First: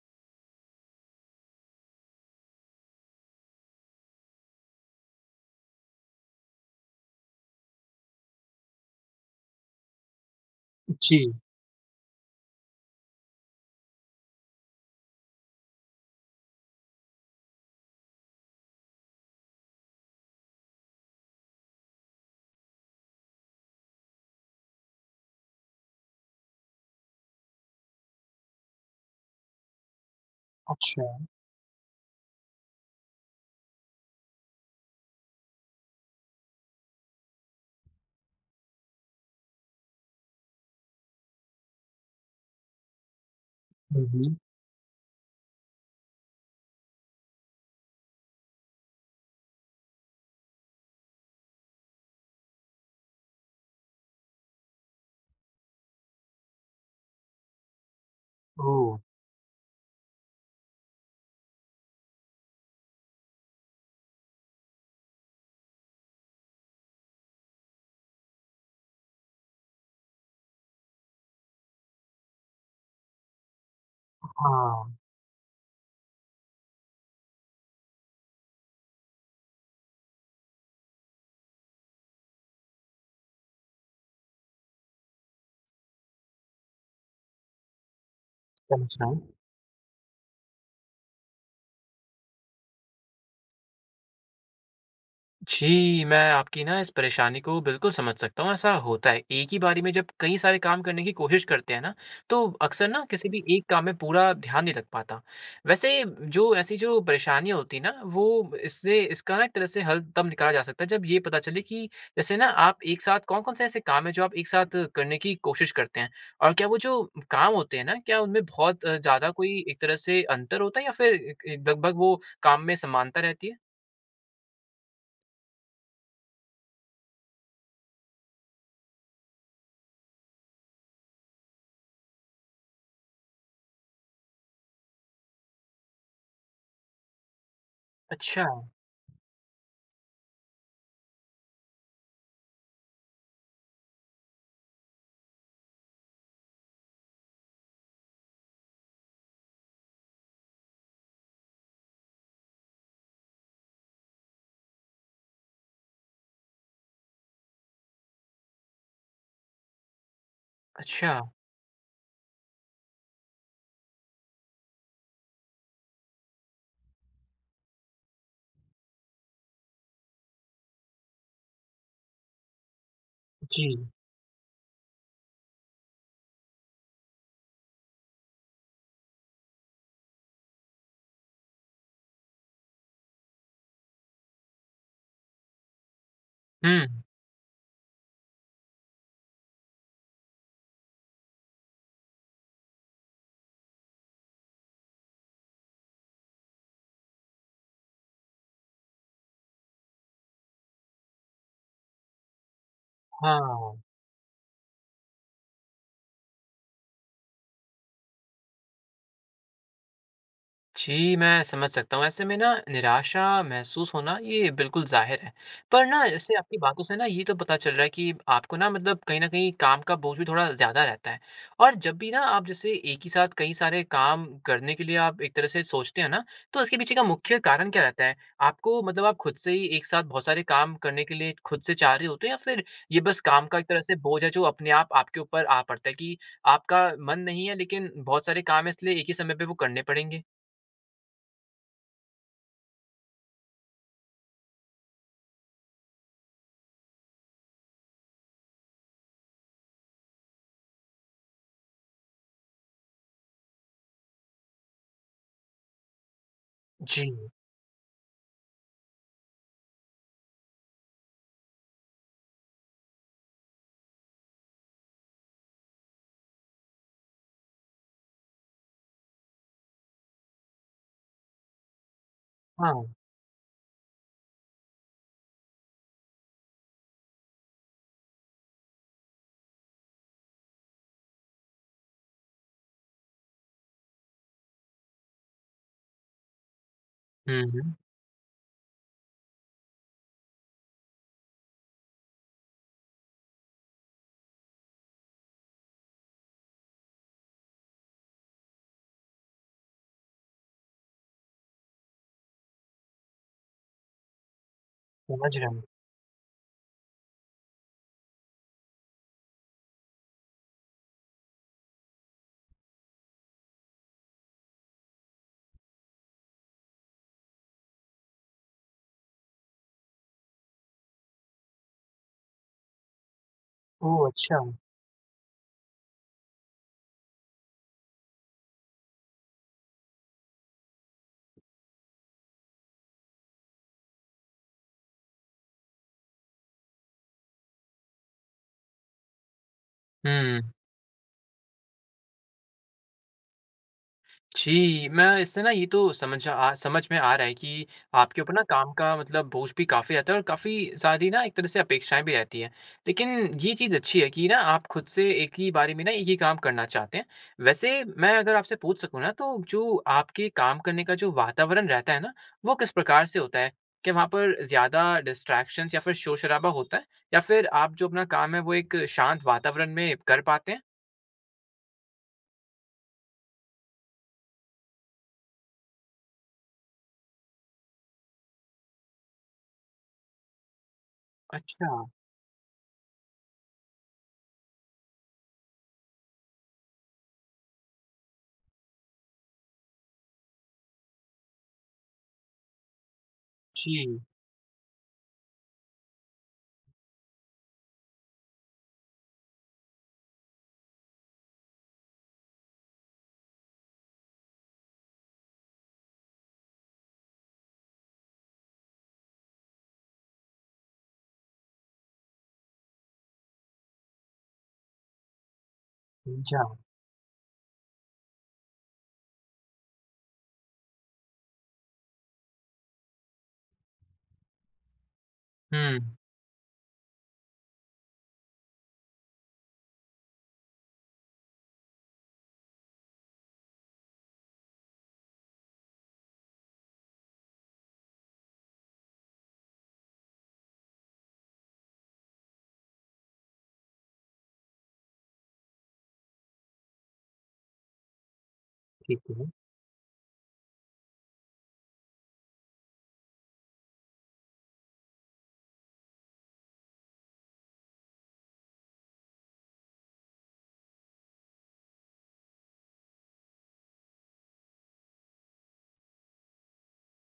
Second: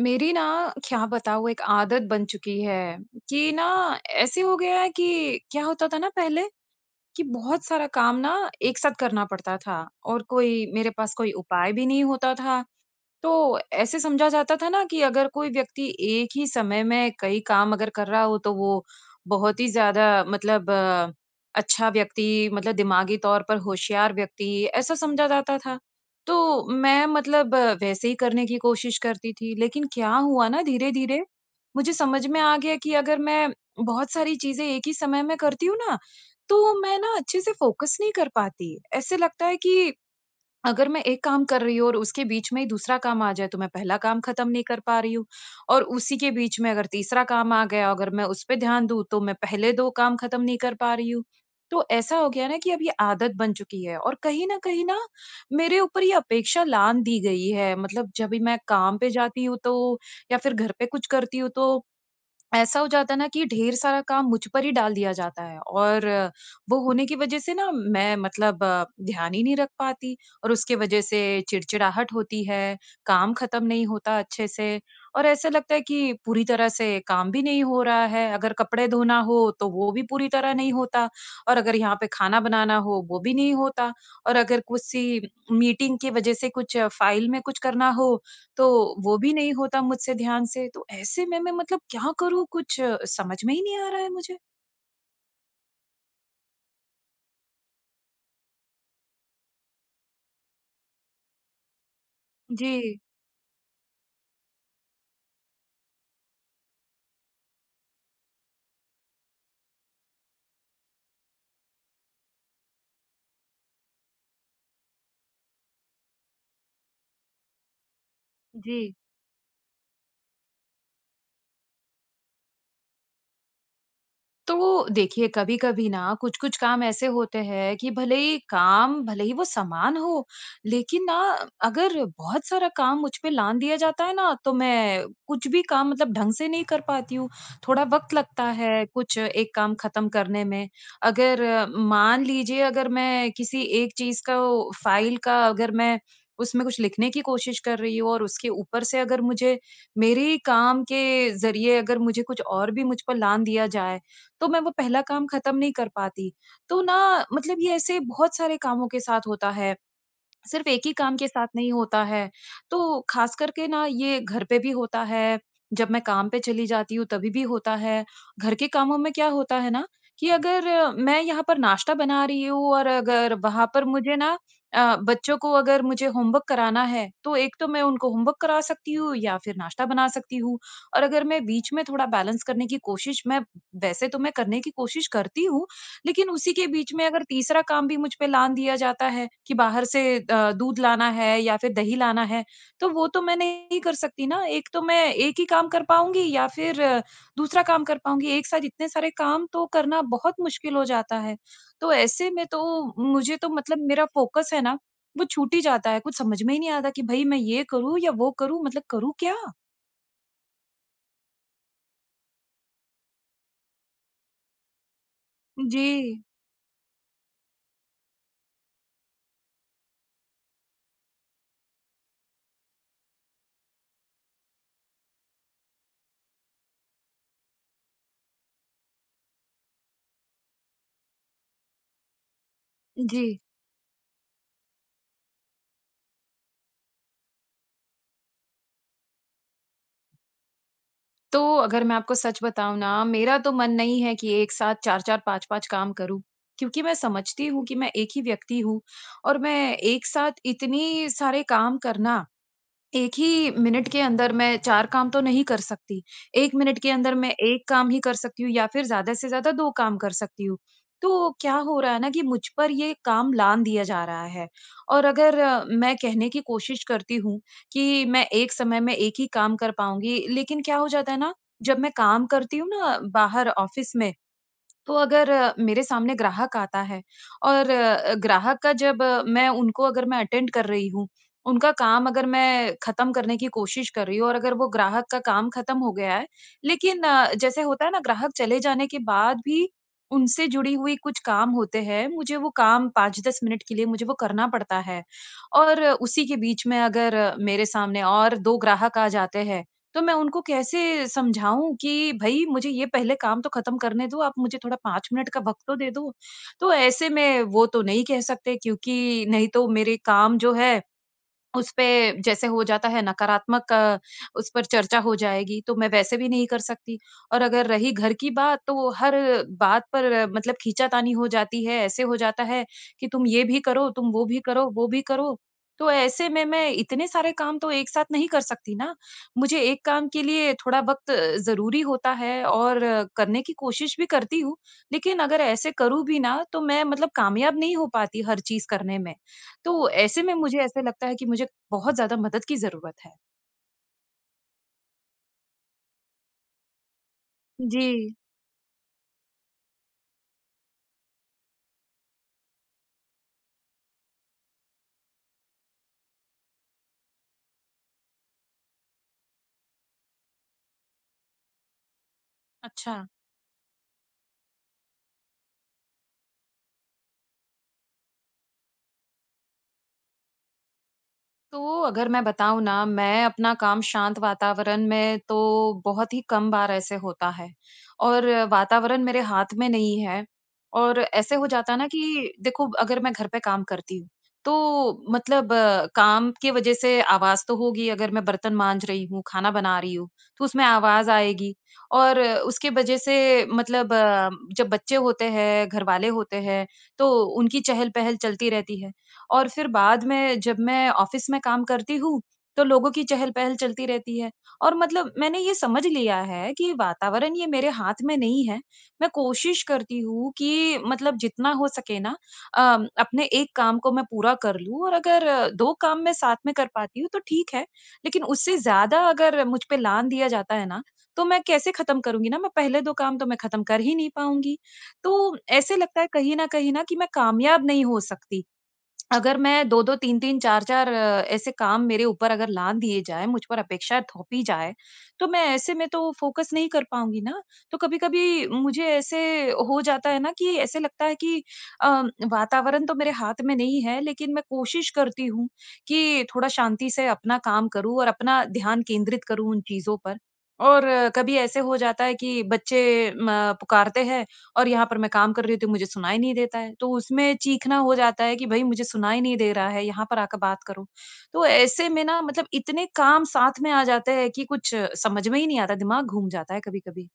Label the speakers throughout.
Speaker 1: मेरी ना, क्या बताऊँ एक आदत बन चुकी है कि न ऐसे हो गया है कि क्या होता था ना पहले कि बहुत सारा काम न एक साथ करना पड़ता था और कोई, मेरे पास
Speaker 2: जी।
Speaker 1: कोई उपाय भी नहीं होता था। तो ऐसे समझा जाता था ना कि अगर कोई व्यक्ति एक ही समय में कई काम अगर कर रहा हो तो वो बहुत ही ज़्यादा मतलब अच्छा व्यक्ति मतलब दिमागी तौर पर होशियार व्यक्ति ऐसा समझा जाता था। तो मैं मतलब वैसे ही करने की कोशिश करती थी। लेकिन क्या हुआ न
Speaker 2: अच्छा।
Speaker 1: धीरे-धीरे मुझे समझ में आ गया कि अगर मैं बहुत सारी चीज़ें एक ही समय में करती हूँ ना, तो मैं न अच्छे से फ़ोकस नहीं कर पाती। ऐसे लगता है कि अगर मैं 1 काम कर रही हूँ और उसके बीच में ही दूसरा काम आ जाए तो मैं पहला
Speaker 2: हुँ,
Speaker 1: काम
Speaker 2: हुँ।
Speaker 1: ख़त्म नहीं कर पा रही हूँ और उसी के बीच में अगर तीसरा काम आ गया अगर मैं उस पे ध्यान दूँ तो मैं पहले 2 काम ख़त्म नहीं कर पा रही हूँ। तो ऐसा हो गया ना कि अब ये आदत बन चुकी है। और कहीं न कहीं न मेरे ऊपर ही अपेक्षा लाँघ दी गई है मतलब जब भी मैं
Speaker 2: ओह!
Speaker 1: काम पे जाती हूँ तो या फिर घर पे कुछ करती हूँ तो, ऐसा हो जाता है ना कि ढेर सारा काम मुझ पर ही डाल दिया जाता है। और वो होने की वजह से न मैं मतलब ध्यान ही नहीं रख पाती। और उसके वजह से चिड़चिड़ाहट होती है, काम ख़त्म नहीं होता
Speaker 2: ह
Speaker 1: अच्छे से
Speaker 2: हाँ।
Speaker 1: और ऐसा लगता है कि पूरी तरह से काम भी नहीं हो रहा है। अगर कपड़े धोना हो तो वो भी पूरी तरह नहीं होता और अगर यहाँ पे खाना बनाना हो वो भी नहीं होता और अगर किसी मीटिंग की वजह से कुछ फ़ाइल में कुछ करना हो तो
Speaker 2: समझा।
Speaker 1: वो भी नहीं होता मुझसे ध्यान से। तो ऐसे में मैं मतलब क्या करूँ कुछ समझ में ही नहीं आ रहा है मुझे।
Speaker 2: जी, मैं आपकी न इस परेशानी को बिल्कुल समझ सकता हूँ। ऐसा होता है एक ही बारी में जब कई सारे काम करने की कोशिश करते हैं ना तो अक्सर
Speaker 1: जी।
Speaker 2: न किसी भी एक काम में पूरा ध्यान नहीं लग पाता। वैसे जो ऐसी जो परेशानी होती है ना वो इससे इसका न एक तरह से हल तब निकाला जा सकता है जब ये पता चले कि जैसे ना आप एक साथ कौन-कौन से ऐसे काम है जो आप एक साथ करने की कोशिश करते हैं और क्या वो जो काम होते हैं ना क्या उनमें बहुत
Speaker 1: जी।
Speaker 2: ज़्यादा कोई एक तरह से अंतर होता है या फिर एक एक लगभग वो काम में समानता रहती है?
Speaker 1: तो देखिए, कभी-कभी न कुछ-कुछ काम ऐसे होते हैं कि भले ही काम भले ही वो समान हो लेकिन न अगर बहुत सारा काम मुझ पे लाँघ दिया जाता है ना तो मैं कुछ भी काम मतलब ढंग से नहीं कर पाती हूँ। थोड़ा वक़्त लगता
Speaker 2: अच्छा।
Speaker 1: है कुछ एक काम ख़त्म करने में अगर मान लीजिए अगर मैं किसी एक चीज़ का वो फ़ाइल का अगर मैं उसमें कुछ लिखने की कोशिश कर रही हूँ और उसके ऊपर से अगर मुझे मेरे ही काम के ज़रिए अगर मुझे कुछ और भी मुझ पर लाँघ दिया जाए तो मैं वो पहला काम ख़त्म नहीं कर पाती। तो ना मतलब ये ऐसे बहुत सारे कामों के साथ होता है सिर्फ़ एक ही काम के
Speaker 2: अच्छा।
Speaker 1: साथ नहीं होता है। तो ख़ास करके न ये घर पे भी होता है, जब मैं काम पर चली जाती हूँ तभी भी होता है। घर के कामों में क्या होता है ना कि अगर मैं यहाँ पर नाश्ता बना रही हूँ और अगर वहाँ पर
Speaker 2: जी।
Speaker 1: मुझे न अ, बच्चों को अगर मुझे होमवर्क कराना है तो एक तो मैं उनको होमवर्क करा सकती हूँ या फिर नाश्ता बना सकती हूँ और अगर मैं बीच में थोड़ा बैलेंस करने की कोशिश मैं वैसे तो मैं करने की कोशिश करती हूँ लेकिन उसी के बीच
Speaker 2: हुँ।
Speaker 1: में अगर तीसरा काम भी मुझ पे लाँघ दिया जाता है कि बाहर से अ, दूध लाना है या फिर दही लाना है। तो वो तो मैं नहीं कर सकती ना एक तो मैं एक ही काम कर पाऊँगी या फिर दूसरा काम कर पाऊँगी एक साथ इतने सारे काम तो करना बहुत मुश्किल हो जाता है। तो ऐसे में तो मुझे तो
Speaker 2: हाँ।
Speaker 1: मतलब मेरा फ़ोकस है ना वो छूट ही जाता है। कुछ समझ में ही नहीं आता कि भई मैं ये करूँ या वो करूँ मतलब करूँ क्या?
Speaker 2: जी, मैं समझ सकता हूँ ऐसे में न निराशा महसूस होना ये बिल्कुल ज़ाहिर है। पर न
Speaker 1: जी।
Speaker 2: जैसे आपकी बातों से न ये तो पता चल रहा है कि आपको न मतलब कहीं न कहीं काम का बोझ भी थोड़ा ज़्यादा रहता है। और जब भी न आप जैसे एक ही साथ कई सारे काम करने के लिए आप एक तरह से सोचते हैं न तो उसके पीछे का मुख्य कारण क्या रहता है? आपको मतलब आप खुद से ही एक साथ बहुत सारे काम करने के लिए खुद से चाह रहे होते है या फिर ये बस
Speaker 1: जी।
Speaker 2: काम का एक तरह का भोज है जो अपने आप आपके के ऊपर आ पड़ता है कि आपका मन नहीं है लेकिन बहुत सारे काम है इसलिए एक ही समय पे वो करने पड़ेंगे।
Speaker 1: तो अगर, मैं आपको सच बताऊँ न मेरा तो मन नहीं है कि एक साथ 4-4 5-5 काम करूँ। क्योंकि मैं समझती हूँ कि मैं एक ही व्यक्ति हूँ और मैं एक साथ इतनी सारे काम करना 1 ही मिनट के अंदर मैं 4 काम तो नहीं कर सकती। 1 मिनट के अंदर
Speaker 2: जी।
Speaker 1: मैं एक काम ही कर सकती हूँ या फिर ज़्यादा से ज़्यादा 2 काम कर सकती हूँ। तो क्या हो रहा है ना कि मुझ पर यह काम लाँघ दिया जा रहा है। और अगर मैं कहने की कोशिश करती हूँ कि मैं 1 समय में 1 ही काम कर पाऊँगी, लेकिन क्या हो जाता है ना, जब मैं काम करती हूँ
Speaker 2: हाँ।
Speaker 1: ना बाहर ऑफ़िस में, तो अगर मेरे सामने ग्राहक आता है और ग्राहक का जब मैं उनको अगर मैं अटेंड कर रही हूँ उनका काम अगर मैं ख़त्म करने की कोशिश कर रही हूँ और अगर वो ग्राहक का काम ख़त्म हो गया है, लेकिन
Speaker 2: हुँ,
Speaker 1: जैसे
Speaker 2: हुँ।
Speaker 1: होता है ना ग्राहक चले जाने के बाद भी उनसे जुड़ी हुई कुछ काम होते हैं। मुझे वो काम 5-10 मिनट के लिए मुझे वो करना पड़ता है और उसी के बीच में अगर मेरे सामने और 2 ग्राहक आ जाते हैं तो मैं उनको कैसे समझाऊँ कि भई मुझे ये पहले काम तो ख़त्म करने दो आप मुझे थोड़ा 5 मिनट
Speaker 2: समझ
Speaker 1: का
Speaker 2: गया मैं।
Speaker 1: वक़्त तो दे दो। तो ऐसे में वो तो नहीं कह सकते क्योंकि नहीं तो मेरे काम जो है उस पे जैसे हो जाता है नकारात्मक उस पर चर्चा हो जाएगी तो मैं वैसे भी नहीं कर सकती। और अगर रही घर की बात तो वो हर बात पर मतलब खींचातानी हो जाती है ऐसे हो जाता है कि तुम ये भी करो,
Speaker 2: ओह!
Speaker 1: तुम वो भी
Speaker 2: अच्छा।
Speaker 1: करो, वो भी करो। तो ऐसे में मैं इतने सारे काम तो एक साथ नहीं कर सकती न मुझे एक काम के लिए थोड़ा वक़्त ज़रूरी होता है और करने की कोशिश भी करती हूँ लेकिन अगर ऐसे करूँ भी न तो मैं मतलब कामयाब नहीं हो पाती हर चीज़ करने में। तो ऐसे में
Speaker 2: हुँ।
Speaker 1: मुझे ऐसे लगता है कि मुझे बहुत ज़्यादा मदद की ज़रूरत है।
Speaker 2: जी, मैं इससे न ये तो समझ अ समझ में आ रहा है कि
Speaker 1: जी।
Speaker 2: आपके ऊपर न काम का मतलब बोझ भी काफ़ी रहता है। और काफ़ी सारी न एक तरह से अपेक्षाएँ भी रहती हैं। लेकिन ये चीज़ अच्छी है कि ना आप खुद से एक ही बारे में ना एक ही काम करना चाहते हैं। वैसे मैं अगर आपसे पुछ सकूँ ना तो जो आपके काम करने का जो वातावरण रहता है ना वो किस प्रकार
Speaker 1: अच्छा।
Speaker 2: से होता है? कि वहाँ पर ज़्यादा डिस्ट्रैक्शंस या फिर शोर-शराबा होता है? या फिर आप जो अपना काम है वो एक शांत वातावरण में कर पाते हैं?
Speaker 1: तो अगर, मैं बताऊँ न मैं अपना काम शांत वातावरण में तो बहुत ही कम बार ऐसे होता है। और वातावरण मेरे हाथ में नहीं है और ऐसे हो जाता ना
Speaker 2: अच्छा।
Speaker 1: कि देखो अगर मैं घर पे काम करती हूँ तो मतलब काम की वजह से आवाज़ तो होगी अगर मैं बर्तन माँज रही हूँ, खाना बना रही हूँ तो उसमें आवाज़ आएगी। और उसके वजह से मतलब
Speaker 2: जी।
Speaker 1: जब बच्चे होते हैं, घर वाले होते हैं तो उनकी चहल-पहल चलती रहती है। और फिर बाद में जब मैं ऑफ़िस में काम करती हूँ तो लोगों की चहल-पहल चलती रहती है। और मतलब मैंने ये समझ लिया है कि वातावरण ये मेरे हाथ में नहीं है। मैं कोशिश करती हूँ कि मतलब जितना हो सके न अ, अपने एक काम को मैं पूरा कर लूँ और अगर 2 काम मैं साथ में
Speaker 2: समझा।
Speaker 1: कर पाती हूँ तो ठीक है लेकिन उससे ज़्यादा अगर मुझ पे लाँघ दिया जाता है ना तो मैं कैसे ख़त्म करूँगी न मैं पहले 2 काम तो मैं ख़त्म कर ही नहीं पाऊँगी तो ऐसे
Speaker 2: हुँ।
Speaker 1: लगता है कहीं न कहीं न कि मैं कामयाब नहीं हो सकती। अगर मैं 2-2 3-3 4-4 ऐसे काम मेरे ऊपर अगर लाँघ दिए जाएँ, मुझ पर अपेक्षा थोपी जाए तो मैं ऐसे में तो फ़ोकस नहीं कर पाऊँगी ना। तो कभी-कभी मुझे ऐसे हो जाता है ना कि ऐसे लगता है कि अ, वातावरण तो मेरे हाथ में नहीं है लेकिन मैं कोशिश करती हूँ कि थोड़ा शांति से अपना काम करूँ और अपना ध्यान
Speaker 2: ठीक
Speaker 1: केंद्रित
Speaker 2: है।
Speaker 1: करूँ उन चीज़ों पर। और कभी ऐसे हो जाता है कि बच्चे म पुकारते हैं और यहाँ पर मैं काम कर रहती हूँ मुझे सुनाई नहीं देता है। तो उसमें चीखना हो जाता है कि भई मुझे सुनाई नहीं दे रहा है, यहाँ पर आकर बात कारों। तो ऐसे में न मतलब इतने काम साथ में आ जाते हैं कि कुछ समझ में ही नहीं आता है दिमाग़ घूम जाता है कभी-कभी।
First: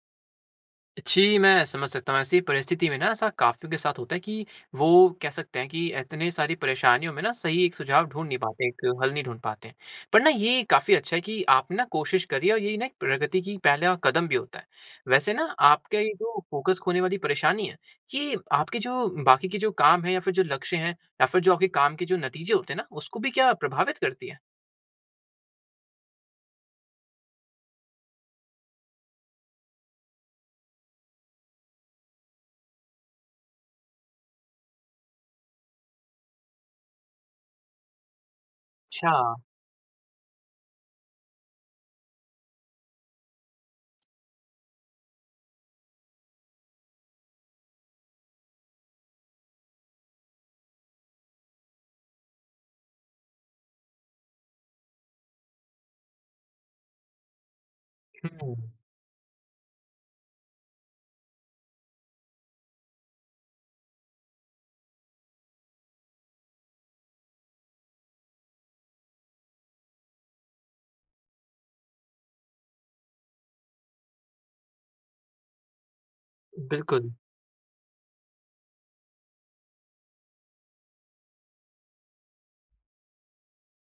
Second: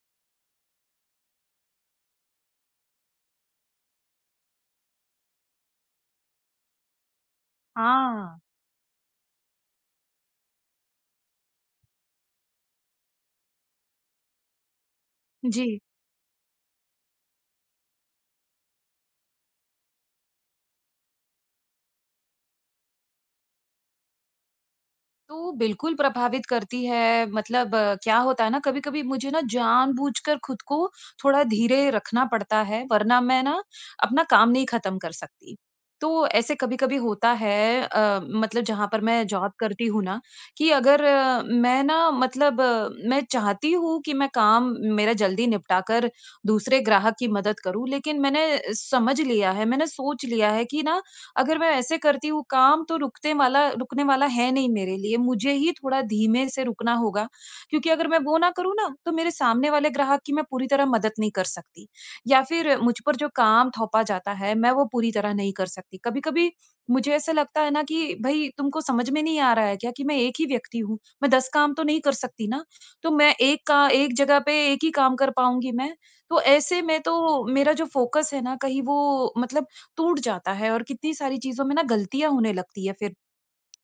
Speaker 2: जी, मैं समझ सकता हूँ। ऐसी परिस्थिति में न ऐसा काफ़ियों के साथ होता है कि वो कह सकते हैं कि इतनी सारी परेशानियों में न सही एक सुझाव ढूँढ़ नहीं
Speaker 1: हाँ।
Speaker 2: पाते, एक हल नहीं ढूँढ़ पाते। पर न ये काफ़ी अच्छा है कि आप ना कोशिश कर रहीं है और यही ना एक प्रगति की पहला कदम भी होता है। वैसे न
Speaker 1: जी।
Speaker 2: आपका ये जो फ़ोकस खोने वाली परेशानी है ये आपकी जो बाकी की जो काम है या फिर जो लक्ष्य हैं या फिर जो अभी काम की जो नतीजे होते हैं उसको भी क्या प्रभावित करती हैं?
Speaker 1: तो बिल्कुल प्रभावित करती है मतलब क्या होता है ना कभी-कभी मुझे न जान-बूझकर ख़ुद को थोड़ा धीरे रखना पड़ता है वरना मैं न अपना काम नहीं ख़त्म कर सकती। तो ऐसे कभी-कभी होता है अ, मतलब जहाँ पर मैं
Speaker 2: अच्छा।
Speaker 1: जॉब करती हूँ ना कि अगर मैं न मतलब मैं चाहती हूँ कि मैं काम मेरा जल्दी निपटा कर दूसरे ग्राहक की मदद करूँ, लेकिन मैंने समझ लिया है, मैंने सोच लिया है कि न अगर मैं ऐसे करती हूँ काम तो रुकते माला रुकने वाला है नहीं मेरे लिए। मुझे ही थोड़ा धीमे से रुकना होगा। क्योंकि अगर मैं वो न
Speaker 2: हुँ।
Speaker 1: करूँ ना तो मेरे सामने वाले ग्राहक की मैं पूरी तरह मदद नहीं कर सकती। या फिर मुझ पर जो काम थोपा जाता है मैं वो पूरी तरह नहीं कर सकती। कभी-कभी मुझे ऐसा लगता है ना कि भई तुमको समझ में नहीं आ रहा है क्या कि मैं एक ही व्यक्ति हूँ। मैं 10 काम तो नहीं कर सकती न। तो मैं एक का एक जगह पे एक ही काम कर पाऊँगी मैं, तो ऐसे में
Speaker 2: बिल्कुल।
Speaker 1: तो मेरा जो फ़ोकस है ना कहीं वो मतलब टूट जाता है और कितनी सारी चीज़ों में ना ग़लतियाँ होने लगती है फिर,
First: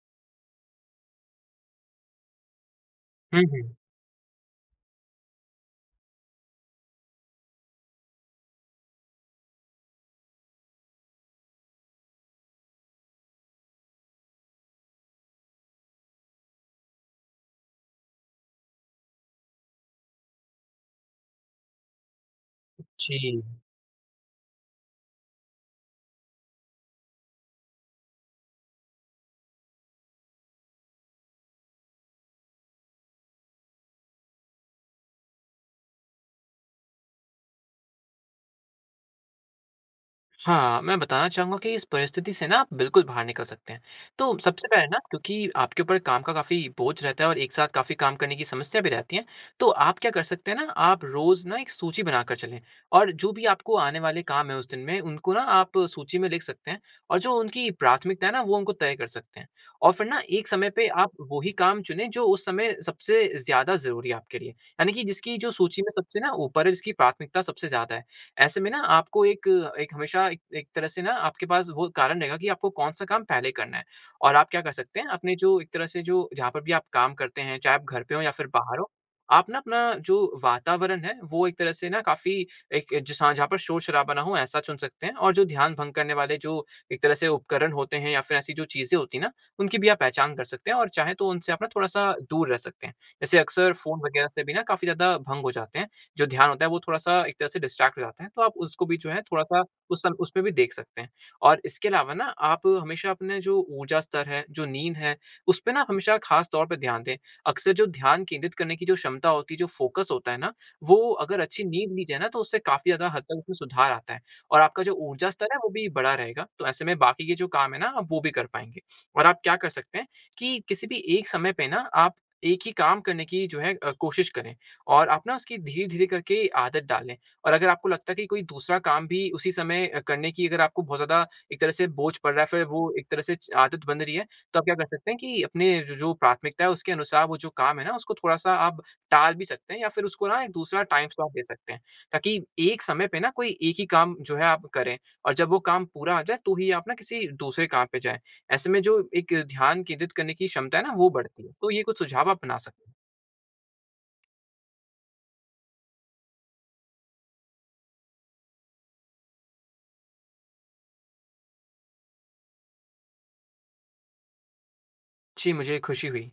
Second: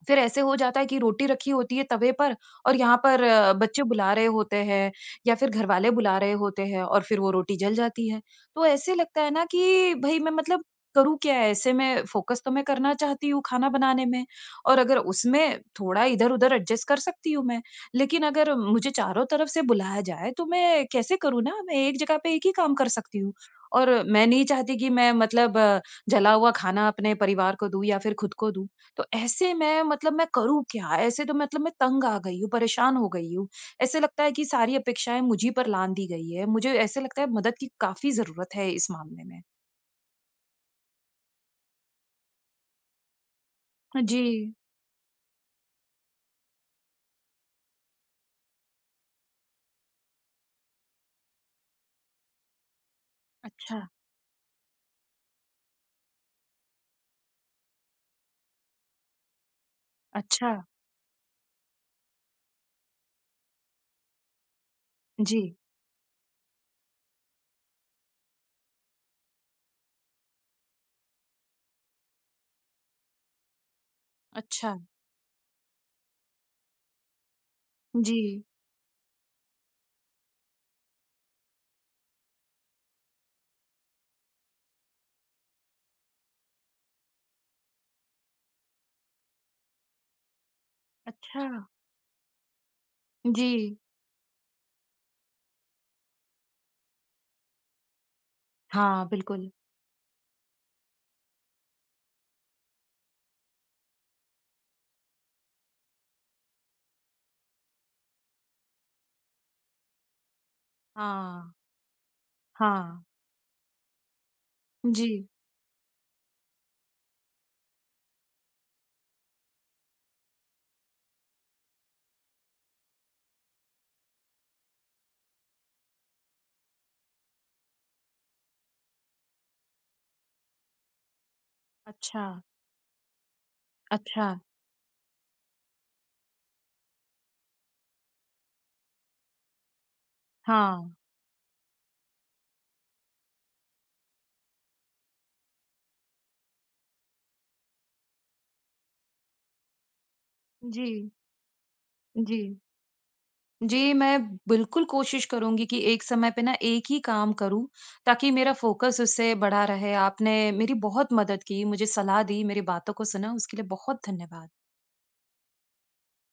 Speaker 1: फिर ऐसे हो जाता है कि रोटी रखी होती है तबे पर और यहाँ पर
Speaker 2: हुँ, हुँ।
Speaker 1: बच्चे बुला रहे होते हैं या फिर घर वाले बुला रहे होते हैं और फिर वो रोटी जल जाती है। तो ऐसे लगता है ना कि भई मैं मतलब करूँ क्या ऐसे मैं फ़ोकस तो मैं करना चाहती हूँ, खाना बनाने में और अगर उसमें थोड़ा इधर-इधर एडजस्ट कर सकती हूँ मैं। लेकिन अगर मुझे चारों तरफ़ से बुलाया जाए तो मैं कैसे करूँ ना, मैं एक जगह पे एक ही काम कर सकती हूँ।
Speaker 2: जी।
Speaker 1: और मैं नहीं चाहती की मैं मतलब जला हुआ खाना अपने परिवार को दूँ या फिर ख़ुद को दूँ तो ऐसे मैं मतलब मैं करूँ क्या? ऐसे तो मतलब मैं तंग आ गई हूँ, परेशान हो गई हूँ ऐसे लगता है की सारी अपेक्षाएँ मुझ ही पर लाँघ दी गई है। मुझे ऐसे लगता है मदद की काफ़ी ज़रूरत है इस मामले में।
Speaker 2: हाँ, मैं बताना चाहूँगा कि इस परिस्थिति से न आप बिल्कुल बाहर निकल सकते हैं।
Speaker 1: हाँ
Speaker 2: तो
Speaker 1: जी।
Speaker 2: सबसे पहले न क्योंकि आपके ऊपर काम का काफ़ी बोझ रहता है और एक साथ काफ़ी काम करने की समस्या भी रहती है तो आप क्या कर सकते है ना आप रोज़ न एक सूची बना कर चले। और जो भी आपको
Speaker 1: अच्छा।
Speaker 2: आने वाले काम है उस दिन में उनको न आप सूची में लिख सकते हैं और जो उनकी प्राथमिकताएँ है ना वो उनको तय कर सकते है। और फिर न एक
Speaker 1: अच्छा।
Speaker 2: समय पे आप वही काम चुने जो उस समय सबसे ज़्यादा ज़रूरी आप के लिए यानी कि जिसकी जो
Speaker 1: जी।
Speaker 2: सूची में सबसे न ऊपर है और जिसकी प्राथमिकता सबसे ज़्यादा है। ऐसे में न आप को एक एक हमेशा एक एक तरह से न आपके पास वो कारण रहेगा कि आपको कौन-सा काम पहले करना है और आप क्या कर
Speaker 1: अच्छा।
Speaker 2: सकते है आपने जो एक तरह जो जहाँ पे भी आप काम करते है चाहें आप घर पे हो या
Speaker 1: जी।
Speaker 2: फिर बाहर हो आप न अपना जो वातावरण है वो एक तरह से काफ़ी एक एक जैसा जहाँ पे शोर-शराबा ना हो ऐसा चुन सकते है। और ध्यान भंग करने वाले जो एक तरह से उपकरण होते है या फिर ऐसी जो चीज़ें होती है ना उनकी भी आप पहचान कर सकते है और चाहें तो उनसे आप
Speaker 1: अच्छा।
Speaker 2: थोड़ा-सा दूर रह सकते है। जैसे अक्सर
Speaker 1: जी।
Speaker 2: फ़ोन वगैरह से भी न काफ़ी ज़्यादा भंग हो जाते है जो ध्यान होता है वो थोड़ा-सा एक तरह से डिस्ट्रैक्ट हो जाता है तो आप उसको भी
Speaker 1: हाँ,
Speaker 2: जो है
Speaker 1: बिल्कुल।
Speaker 2: थोड़ा-सा उस सम उस पे भी देख सकते है। और इसके अलावा न आप हमेशा अपने जो ऊर्जा स्तर है जो नींद है उस पे ना हमेशा ख़ास तौर से ध्यान दे अक्सर जो ध्यान केंद्रित करने कि जो क्षमता होते है जो फ़ोकस होता है ना वो अगर
Speaker 1: हाँ।
Speaker 2: अच्छी नींद ली जाए ना तो उससे काफ़ी
Speaker 1: हाँ।
Speaker 2: ज़्यादा हद तक उसमे सुधार आता है। और आप का जो
Speaker 1: जी।
Speaker 2: ऊर्जा स्तर है वो भी बढ़ा रहेगा। तो ऐसे में बाकि के जो काम है ना वो भी कर पाएँगे। और आप क्या कर सकते है कि किसी भी एक समय पे ना आप एक ही काम करने की जो है अ, कोशिश करें और आप न उसकी धीरे-धीरे करके आदत डाल लें। और अगर आपको लगता है कोई दूसरा काम भी उसी समय करने की अगर आपको बहुत ज़्यादा एक तरह से बोझ पड़ रहा
Speaker 1: अच्छा।
Speaker 2: है फिर वो एक तरह से आदत बन रही है
Speaker 1: अच्छा।
Speaker 2: तो आप क्या कर सकते है कि अपने ज जो प्राथमिकताएँ है उसके अनुसार वो जो काम है ना उसको थोड़ा-सा अब टाल भी सकते है या फिर उसको ना दूसरा
Speaker 1: हाँ।
Speaker 2: टाइम स्लॉट दे सकते है। ताकि एक समय पे ना कोई एक ही काम जो है आप करें और जब वो काम पूरा आ जाए तो ही आप न किसी दूसरे काम पे जाये ऐसे में जो एक ध्यान केंद्रित करने की क्षमता है ना वो
Speaker 1: जी।
Speaker 2: बढ़ती है। तो ये कुछ सुझाव अपना
Speaker 1: जी।
Speaker 2: सकें।
Speaker 1: जी, मैं बिल्कुल कोशिश करूँगी कि एक समय पे ना एक ही काम करूँ ताकि मेरा फ़ोकस उससे बढ़ा रहे। आपने मेरी बहुत मदद की, मुझे सलाह दी, मेरी बातों को सुना उसके लिए बहुत धन्यवाद।
Speaker 2: जी, मुझे ख़ुशी हुई।